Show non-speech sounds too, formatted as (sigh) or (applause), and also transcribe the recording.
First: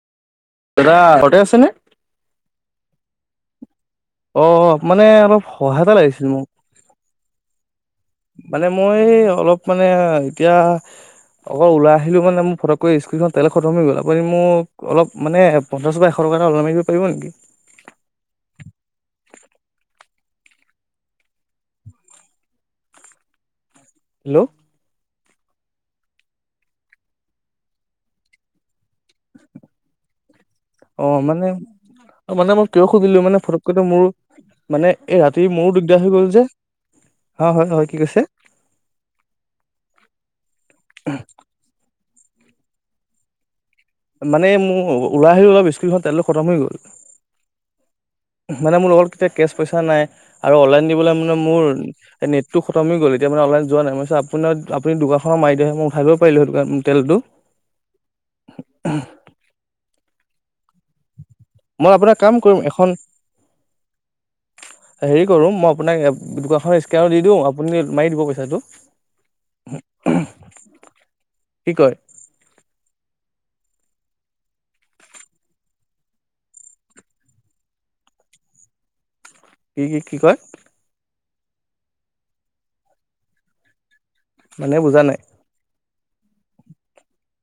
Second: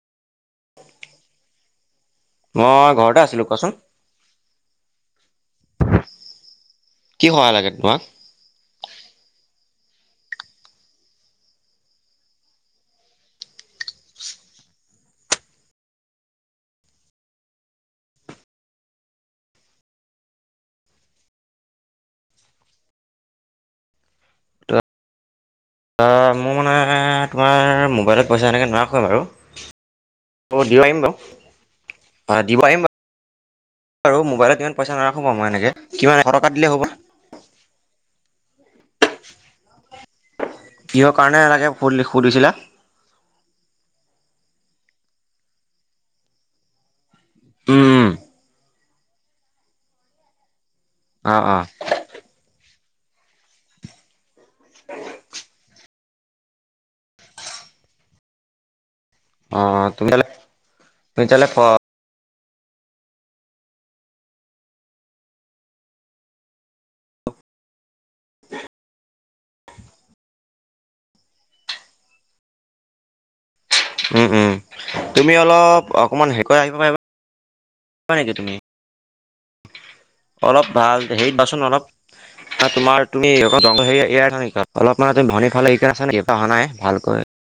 দাদা ঘৰতে আছেনে? মই ঘৰতে আছিলো কোৱাচোন। অঁ মানে অলপ সহায় এটা লাগিছিল মোক। কি সহায় লাগে তোমাক? মানে মই অলপ মানে এতিয়া। অকল ওলাই আহিলো মানে ম ফকক স্কখন তেল খতম হৈ গ'ল আপু মোক অলপ মানে পঞ্চাছ পৰা এশ। অঁ এইবাৰ লমাৰিব পাৰিব নিকি। (inaudible) হেল্ল'। মোৰ মানে তোমাৰ মোবাইলত পইচা এনেকে নোৱাৰ। হ বাৰু অঁ দিয় পাৰিম বাৰু। আৰু অ' মানে দিব মই পাৰিম কিয় বাৰু সুধিলো মানে ফটককৈটো মোৰ আৰু মোবাইলত ইমান মানে পইচা নাৰাখো এই বাৰু ৰাতি মই এনেকে। মোৰো দিগদাৰ হৈ কিমান এশ গল যে। টকা দিলে হ'ব? অঁ হয় -হয় কি কৈছে। কিহৰ কাৰণে এনেকে ফুলি সুধিছিলা। মানে মোৰ ওলাই আহিল অলপ স্কুলখন তাইৈ খতম হৈ গ'ল। উম উম। মানে মোৰ লগত তেতিয়া কেচ পইচা নাই আৰু অনলাইন দিবলৈ মানে অ', অ', মোৰ নেটটো। তম গ'ল এতিয়ানে অনলাইনোৱা নাই মই আপুনাৰ আপুনি দোকানখনত মাৰি দিয়া হলে মই উঠাই। পাৰলো সটো কাৰ তেলটো। অঁ তুমিতা তুমিতালে ফ। মই আপোনাক কাম কৰিম এখন। (inaudible) হেৰি কৰো মই আপোনাক দোকানখনত স্কেন দি দিওঁ আপুনি মাৰি দিব পইচাঁটো। কি কয়। উম উম তুমি অলপ অকমান হেৰিষৈ আহিব পাৰিবা। নেকি তুমি কি কি কি কয় অলপ ভাল। হেৰি বাচোন অলপ তোমাৰ তুমি এয় থা অলপ বুজা মানে নাই ত ভনী খাল লাগি। অহা নাই ভালকৈ।